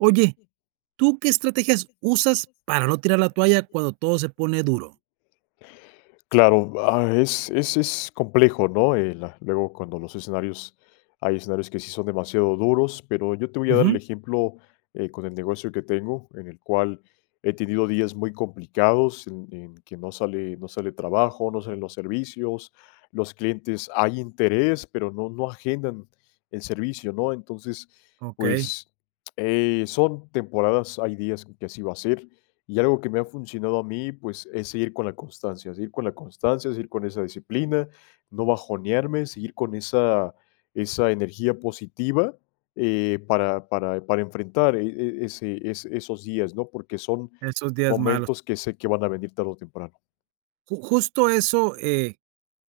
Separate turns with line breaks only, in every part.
Oye, ¿tú qué estrategias usas para no tirar la toalla cuando todo se pone duro?
Claro, ah, es es es complejo, ¿no? El luego cuando los escenarios hay escenarios que sí son demasiado duros, pero yo te voy a dar el
Ujú.
ejemplo, eh, con el negocio que tengo, en el cual he tenido días muy complicados en en que no sale no sale trabajo, no salen los servicios, los clientes hay interés, pero no no agendan el servicio, ¿no? Entonces,
Okey.
pues, eh, son temporadas, hay días que así va a ser. Y algo que me ha funcionado a mí, pues, es seguir con la constancia, seguir con la constancia, seguir con esa disciplina, no bajonearme, seguir con esa esa energía positiva, eh, para para para enfrentar, eh eh, ese, e esos días, ¿no? Porque son
Esos días malos.
momentos que sé que van a venir tarde o temprano.
Ju justo eso, eh,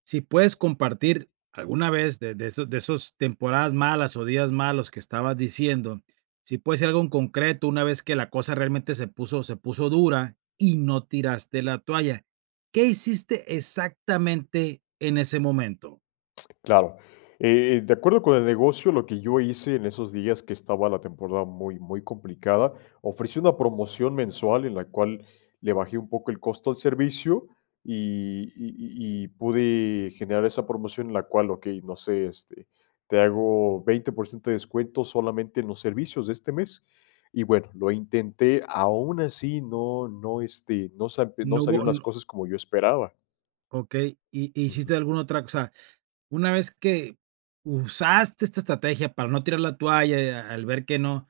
sí puedes compartir alguna vez de de de esos de esas temporadas malas, o días malos que estabas diciendo, sí puede ser algo en concreto una vez que la cosa realmente se puso se puso dura y no tiraste la toalla, ¿qué hiciste exactamente en ese momento?
Claro. Eh, de acuerdo con el negocio, lo que yo hice en esos días que estaba la temporada muy muy complicada, ofrecí una promoción mensual en la cual le bajé un poco el costo al servicio y y y y pude generar esa promoción en la cual, okey, no sé, este, te hago 20% de descuento solamente en los servicios de este mes. Y bueno, lo intenté, aún así no no, este, no sa no
No hubo,
salieron las
no.
cosas como yo esperaba.
Okey, y y
Ujú.
hiciste alguna otra cosa, una vez que usaste esta estrategia para no tirar la toalla, y a al ver que no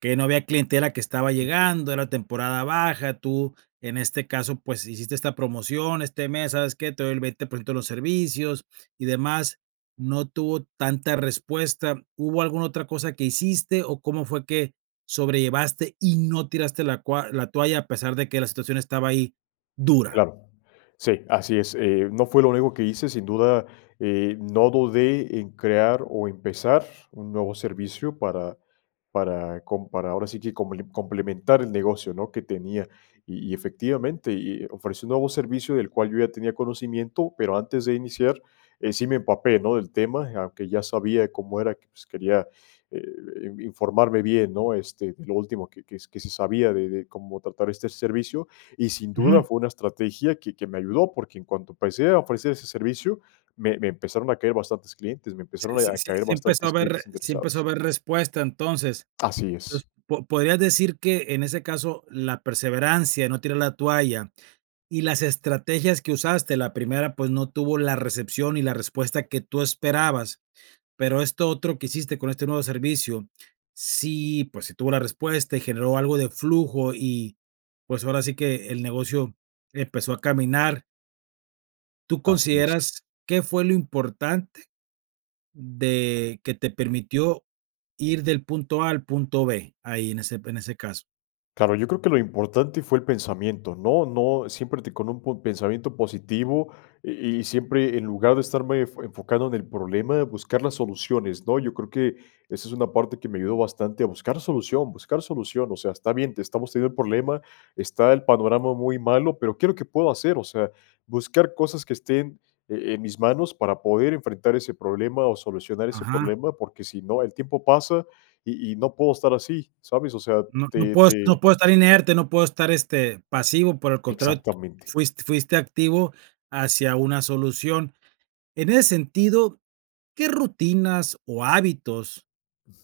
que no había clientela que estaba
Así es.
llegando, era temporada baja, tú en este caso, pues, hiciste esta promoción, este mes, ¿sabes qué? te doy el 20% de los servicios y demás, no tuvo tanta respuesta, ¿hubo alguna otra cosa que hiciste o cómo fue que sobrellevaste y no tiraste la cua la toalla a pesar de que la situación estaba ahí, dura?
Claro, sí, así es, eh, no fue lo único que hice, sin duda, eh, no dudé en crear o empezar un nuevo servicio para para com para ahora sí que comple complementar el negocio, ¿no? Que tenía. Y y efectivamente, y y ofrecí un nuevo servicio del cual yo ya tenía conocimiento, pero antes de iniciar, eh, sí me empapé, ¿no?, del tema, aunque ya sabía cómo era, que, pues, quería, eh eh, informarme bien, ¿no? Este, de lo último que que que se sabía de de cómo tratar este servicio, y sin duda
Ujú.
fue una estrategia que que me ayudó, porque en cuanto empecé a ofrecer ese servicio, me me empezaron a caer bastantes clientes me empezaron
Sí sí
a caer
sí empezó a
bastantes
haber
clientes
sí empezó a
interesados.
haber respuesta entonces.
Así
Pues
es.
po podrías decir que en ese caso la perseverancia, no tirar la toalla y las estrategias que usaste, la primera pues no tuvo la recepción y la respuesta que tú esperabas, pero esto otro que hiciste con este nuevo servicio, sí, pues, sí tuvo la respuesta y generó algo de flujo y, pues, ahora sí que el negocio empezó a caminar. Tú
Así es.
consideras, ¿qué fue lo importante de que te permitió ir del punto A al punto B, ahí en ese en ese caso?
Claro, yo creo que lo importante fue el pensamiento, no no siempre te con un pensamiento positivo y y siempre en lugar de estarme fo enfocando en el problema, buscar las soluciones, ¿no? Yo creo que esa es una parte que me ayudó bastante a buscar solución buscar solución, o sea, está bien, te estamos teniendo el problema, está el panorama muy malo, pero ¿qué es lo que puedo hacer? O sea, buscar cosas que estén, e en mis manos para poder enfrentar ese problema o solucionar ese
Ajá.
problema, porque sí no, el tiempo pasa y y no puedo estar así, ¿sabes? O sea,
No no
te
puedo no
te.
puedo estar inerte, no puedo estar, este, pasivo, por el contrario,
Exactamente.
fuis fuiste activo hacia una solución. En ese sentido, ¿qué rutinas o hábitos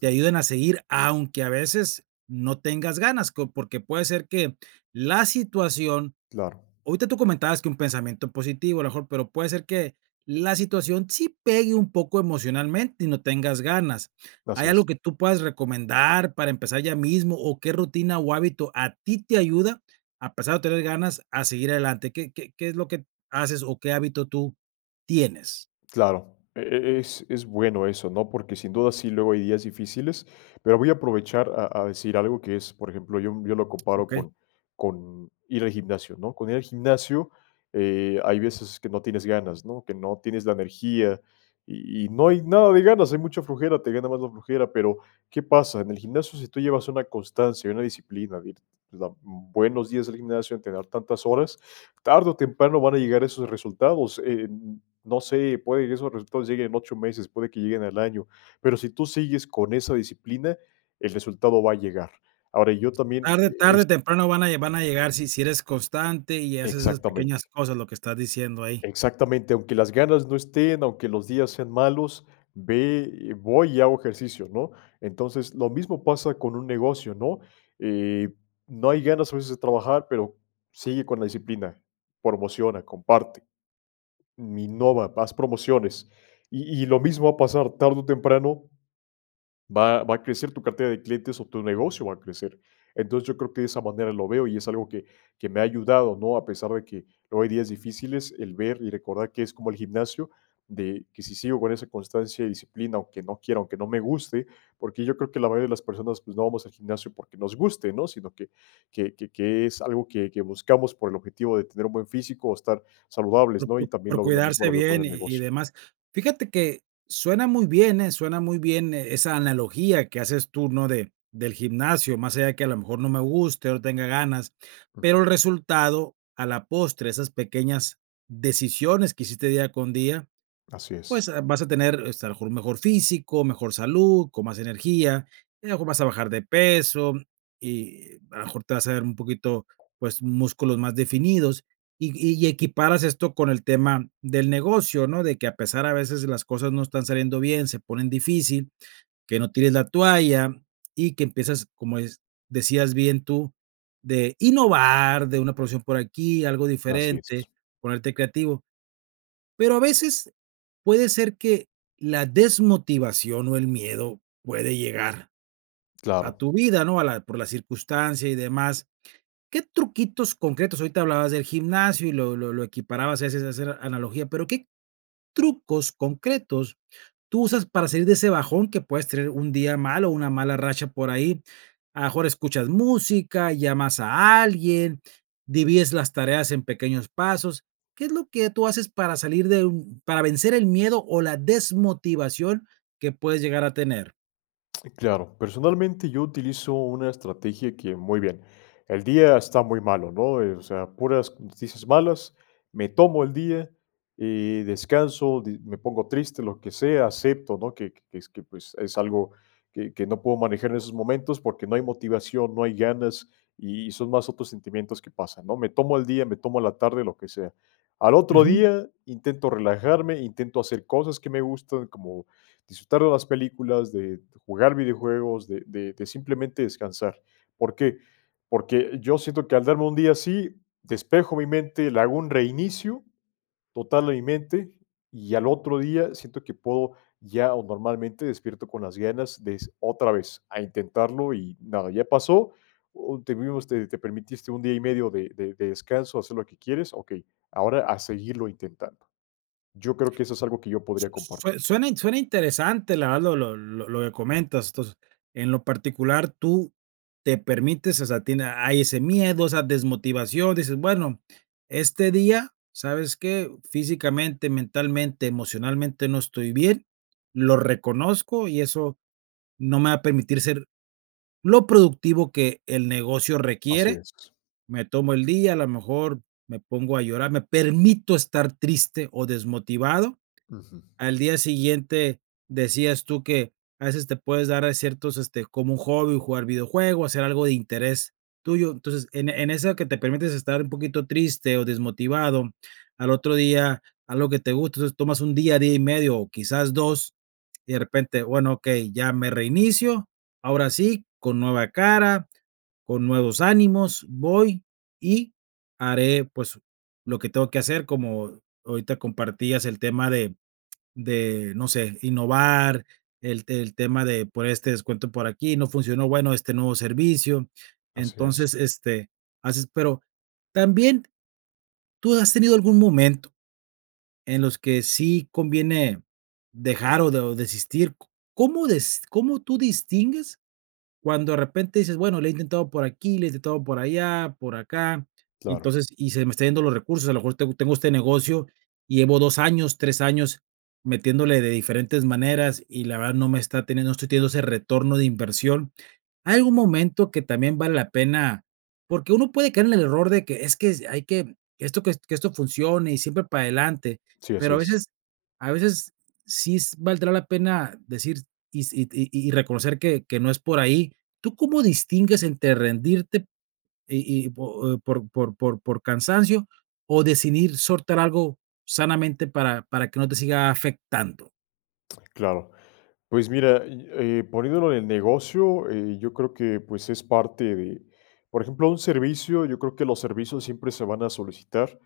te ayuden a seguir aunque a veces no tengas ganas?, co porque puede ser que la situación,
Claro.
ahorita tú comentabas que un pensamiento positivo, a lo mejor, pero puede ser que la situación sí pegue un poco emocionalmente y no tengas ganas,
Así
¿Hay
es.
algo que tú puedes recomendar para empezar ya mismo, o qué rutina o hábito a ti te ayuda a pesar de no tener ganas a seguir adelante? ¿Qué qué qué es lo que haces o qué hábito tú tienes?
Claro, e e es, es bueno eso, ¿no? Porque sin duda sí, luego hay días difíciles, pero voy a aprovechar a a decir algo que es, por ejemplo, yo yo lo comparo
Okey.
con con ir al gimnasio, ¿no? Con ir al gimnasio, eh, hay veces que no tienes ganas, ¿no? Que no tienes la energía y y no hay nada de ganas, hay mucha flojera, te gana más la flojera, pero, ¿qué pasa? En el gimnasio si tú llevas una constancia y una disciplina, de buenos días del gimnasio en tener tantas horas, tarde o temprano van a llegar esos resultados, e e no sé, puede que esos resultados lleguen en 8 meses, puede que lleguen al año, pero sí tú sigues con esa disciplina, el resultado va a llegar. Ahora, yo también
Tarde
e
tarde
es.
o temprano van a van a llegar si si eres constante y haces esas pequeñas
Exactamente.
cosas lo que estás diciendo ahí.
Exactamente, aunque las ganas no estén, aunque los días sean malos, ve eh, voy y hago ejercicios, ¿no? Entonces, lo mismo pasa con un negocio, ¿no? Eh, no hay ganas a veces de trabajar, pero sigue con la disciplina, promociona, comparte. Mi innova, haz promociones. Y y lo mismo va a pasar tarde o temprano, va va a crecer tu cartera de clientes o tu negocio va a crecer. Entonces, yo creo que de esa manera lo veo y es algo que que me ha ayudado, ¿no? A pesar de que luego hay días difíciles, el ver y recordar que es como el gimnasio de que sí sigo con esa constancia y disciplina, aunque no quiera, aunque no me guste, porque yo creo que la mayoría de las personas, no vamos al gimnasio porque nos guste, ¿no? Sino que que que es algo que que buscamos por el objetivo de tener un buen físico o estar saludables,
Por
¿no?
por
Y también
por
lo lo mismo
cuidarse
lo veo con
bien
el
y y
negocio.
demás. Fíjate que suena muy bien, eh, suena muy bien esa analogía que haces tú, ¿no? de del gimnasio, más allá que a lo mejor no me guste o no tenga ganas, pero
Ujú.
el resultado a la postre, esas pequeñas decisiones que hiciste día con día,
Así
pues,
es.
eh, vas a tener, este, a lo mejor mejor físico, mejor salud, con más energía, y a lo mejor vas a bajar de peso, y a lo mejor te vas a dar un poquito, pues músculos más definidos, y y equiparas esto con el tema del negocio, ¿no? De que a pesar a veces las cosas no están saliendo bien, se ponen difícil, que no tires la toalla, y que empiezas, como des decías bien tú, de innovar, de una producción por aquí, algo
Así
diferente,
es.
ponerte creativo. Pero a veces puede ser que la desmotivación o el miedo puede llegar a
Claro.
tu vida, ¿no? A la por la circunstancia y demás. ¿Qué truquitos concretos? Ahorita hablabas del gimnasio y lo lo lo equiparabas a veces a hacer analogía, pero, ¿qué trucos concretos tú usas para salir de ese bajón que puedes tener un día mal o una mala racha por ahí? A lo mejor escuchas música, llamas a alguien, divides las tareas en pequeños pasos. ¿Qué es lo que tú haces para salir de un para vencer el miedo o la desmotivación que puedes llegar a tener?
Claro, personalmente yo utilizo una estrategia que, muy bien, el día está muy malo, ¿no?, eh, o sea, puras noticias malas, me tomo el día y descanso, di me pongo triste, lo que sea, acepto, ¿no?, que que es que, pues, es algo que que no puedo manejar en esos momentos porque no hay motivación, no hay ganas y son más otros sentimientos que pasan, ¿no?, me tomo el día, me tomo la tarde, lo que sea, al otro
Ujú.
día intento relajarme, intento hacer cosas que me gustan, como disfrutar de las películas, de jugar videojuegos, de de de simplemente descansar, ¿por qué?, porque yo siento que al darme un día así despejo mi mente, le hago un reinicio total a mi mente y al otro día siento que puedo ya o normalmente despierto con las ganas des otra vez a intentarlo y nada, ya pasó, o te vimos te te permitiste un día y medio de de de descanso, hacer lo que quieres, okey, ahora a seguirlo intentando. Yo creo que eso es algo que yo podría
Su sue
compartir.
suena in suena interesante la verdad lo lo lo lo que comentas entonces en lo particular tú te permites o sea a ti hay ese miedo, esa desmotivación, dices bueno, este día, ¿sabes qué?, físicamente, mentalmente, emocionalmente no estoy bien, lo reconozco y eso no me va a permitir ser lo productivo que el negocio
Así
requiere,
es.
me tomo el día, a lo mejor me pongo a llorar, me permito estar triste o desmotivado,
Ujú.
al día siguiente decías tú que a veces te puedes dar ciertos, este, como un hobby, jugar videojuegos, hacer algo de interés tuyo, entonces, en en eso que te permites estar un poquito triste o desmotivado, al otro día algo que te guste, entonces tomas un día, día y medio, o quizás 2, y de repente, bueno, okey, ya me reinicio, ahora sí, con nueva cara, con nuevos ánimos, voy y haré, pues, lo que tengo que hacer, como ahorita compartías el tema de de, no sé, innovar, el el tema de por este descuento por aquí, no funcionó bueno este nuevo servicio,
Así
entonces,
es.
este, haces, pero también tú has tenido algún momento en los que sí conviene dejar o de o desistir, ¿cómo des cómo tú distingues cuando de repente dices, bueno, lo he intentado por aquí, lo he intentado por allá, por acá, y
Claro.
entonces, y se me está yendo los recursos, a lo mejor tengo tengo este negocio, y llevo 2 años, 3 años metiéndole de diferentes maneras, y la verdad no me está teniendo, no estoy teniendo ese retorno de inversión, ¿hay algún momento que también vale la pena? Porque uno puede caer en el error de que es que, hay que esto que esto funcione y siempre para adelante,
Sí, así
pero a
es.
veces a veces sí s valdrá la pena decir y si y y y reconocer que que no es por ahí, ¿tú cómo distingues entre rendirte y y po o por por por cansancio o decidir soltar algo sanamente para para que no te siga afectando?
Claro. Pues mira, yo eh, poniendo lo del negocio, eh, yo creo que, pues, es parte de, por ejemplo, un servicio, yo creo que los servicios siempre se van a solicitar,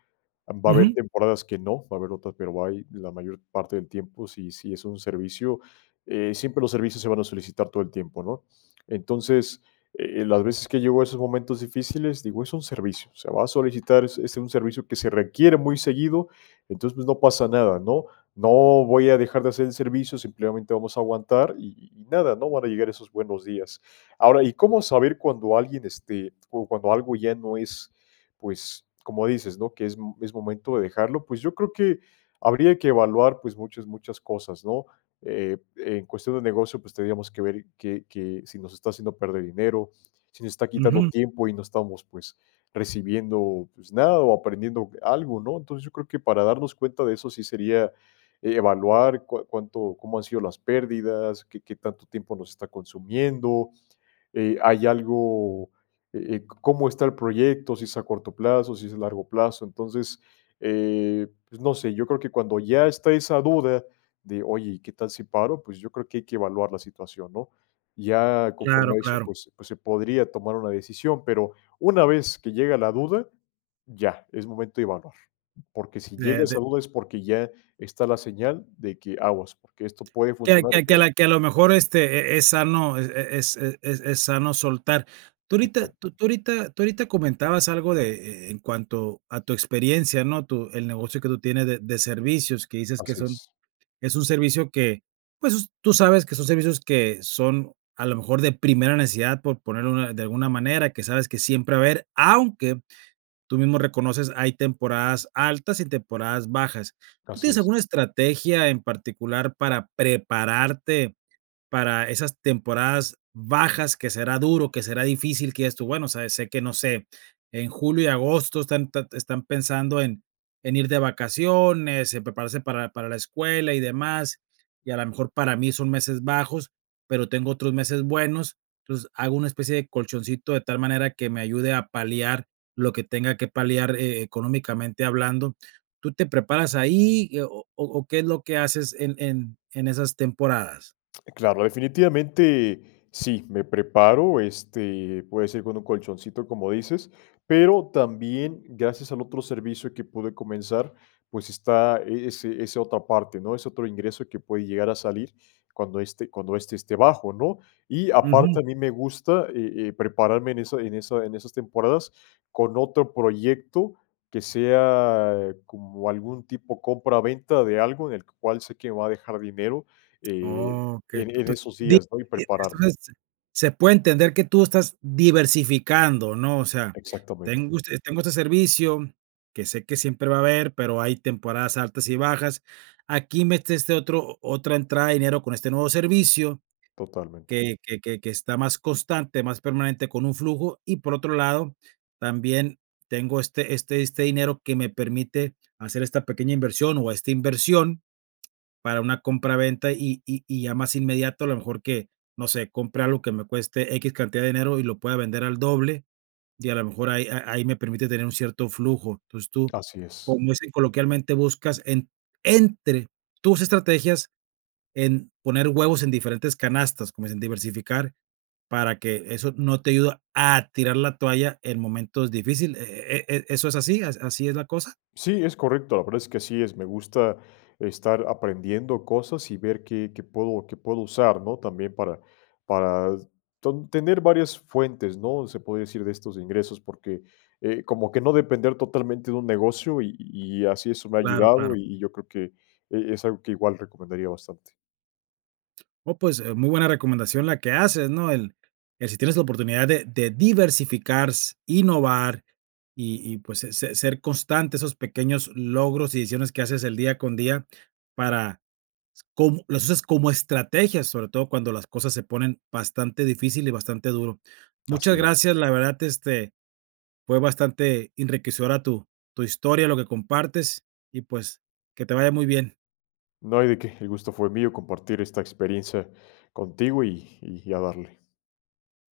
va a haber
Ujú.
temporadas que no, va a haber otras, pero hay la mayor parte del tiempo, si si es un servicio, eh, siempre los servicios se van a solicitar todo el tiempo, ¿no?, entonces, eh, las veces que llego a esos momentos difíciles, digo, es un servicio, o sea, va a solicitar es es un servicio que se requiere muy seguido, entonces, pues no pasa nada, ¿no?, no voy a dejar de hacer el servicio, simplemente vamos a aguantar y y y nada, ¿no?, van a llegar esos buenos días, ahora, ¿y cómo saber cuando alguien, este, o cuando algo ya no es, pues, como dices, ¿no?, que es m es momento de dejarlo?, pues yo creo que habría que evaluar, pues, muchas, muchas cosas, ¿no?, eh, en cuestión de negocio, pues tendríamos que ver que que si nos está haciendo perder dinero, si nos está quitando
Ujú.
tiempo y no estamos, pues, recibiendo, pues, nada o aprendiendo algo, ¿no?, entonces, yo creo que para darnos cuenta de eso sí sería evaluar cua cuánto cómo han sido las pérdidas, qué qué tanto tiempo nos está consumiendo, eh, hay algo, eh, eh, cómo está el proyecto, si es a corto plazo, si es a largo plazo, entonces, eh, pues no sé, yo creo que cuando ya está esa duda de, ¿oye, y qué tal si paro?, pues yo creo que hay que evaluar la situación, ¿no?, ya
Claro,
conforme a eso,
claro.
pues pues se podría tomar una decisión, pero una vez que llega la duda, ya, es momento de evaluar, porque si llega
De, de
esa duda es porque ya está la señal de que aguas, porque esto puede
Que
funcionar o
que que a
puede que no.
la la que a lo mejor este eh eh es sano eh eh es eh es es sano soltar, tú ahorita
Exacto.
tú tú ahorita tú ahorita comentabas algo de eh eh en cuanto a tu experiencia, ¿no?, tu el negocio que tú tienes de de servicios, que dices que
Así
son
es.
es un servicio que, pues, tú sabes que son servicios que son a lo mejor de primera necesidad por poner una de alguna manera, que sabes que siempre va a haber, aunque tú mismo reconoces, hay temporadas altas y temporadas bajas. ¿Tú
Así
tienes
es.
alguna estrategia en particular para prepararte para esas temporadas bajas que será duro, que será difícil que digas tú: "bueno, sabes, sé que no sé, en julio y agosto están te están pensando en en ir de vacaciones, en prepararse para para la escuela y demás, y a lo mejor para mí son meses bajos, pero tengo otros meses buenos, entonces hago una especie de colchoncito de tal manera que me ayude a paliar lo que tenga que paliar, eh, económicamente hablando", ¿tú te preparas ahí y o o o qué es lo que haces en en en esas temporadas?
Claro, definitivamente sí, me preparo, este, puede ser con un colchoncito, como dices, pero también gracias al otro servicio que pude comenzar, pues está ese ese otra parte, ¿no?, ese otro ingreso que puede llegar a salir cuando este cuando este esté bajo, ¿no?, y aparte
Ujú.
a mí me gusta, eh eh, prepararme en esa en esa en esas temporadas con otro proyecto que sea como algún tipo compra venta de algo en el cual sé que me va a dejar dinero, eh,
Okey,
en
to
en
to
esos
di
días, ¿no?, y prepararme.
entonces se puede entender que tú estás diversificando, ¿no?, o sea,
Exactamente.
tengo este tengo este servicio, que sé que siempre va a haber, pero hay temporadas altas y bajas, aquí metiste otro otra entrada de dinero con este nuevo servicio
Totalmente.
que que que que está más constante, más permanente con un flujo, y por otro lado, también tengo este este este dinero que me permite hacer esta pequeña inversión o esta inversión para una compra venta y y y ya más inmediato a lo mejor que, no sé, compre algo que me cueste equis cantidad de dinero y lo pueda vender al doble y a lo mejor ahí a ahí me permite tener un cierto flujo, entonces tú,
Así es.
como dicen coloquialmente buscas en entre tus estrategias en poner huevos en diferentes canastas, como dicen diversificar, para que eso no te ayuda a tirar la toalla en momentos difíciles, ¿eh eh eh eso es así, así es la cosa?
Sí, es correcto, la verdad es que así es, me gusta estar aprendiendo cosas y ver qué qué puedo qué puedo usar, ¿no?, también para para tan tener varias fuentes, ¿no?, se puede decir de estos ingresos, porque, eh, como que no depender totalmente de un negocio y y así eso me ha
Claro, claro.
ayudado y y yo creo que eh es algo que igual recomendaría bastante.
Oh, pues, eh, muy buena recomendación la que haces, ¿no?, el que si tienes la oportunidad de de diversificar s innovar y y, pues, se se ser constante esos pequeños logros y decisiones que haces el día con día para cómo, las usas como estrategias, sobre todo cuando las cosas se ponen bastante difícil y bastante duro. Muchas
Así es.
gracias, la verdad, este, fue bastante enriquecedora tu tu historia, lo que compartes, y pues, que te vaya muy bien.
No hay de qué, el gusto fue mío compartir esta experiencia contigo y y a darle.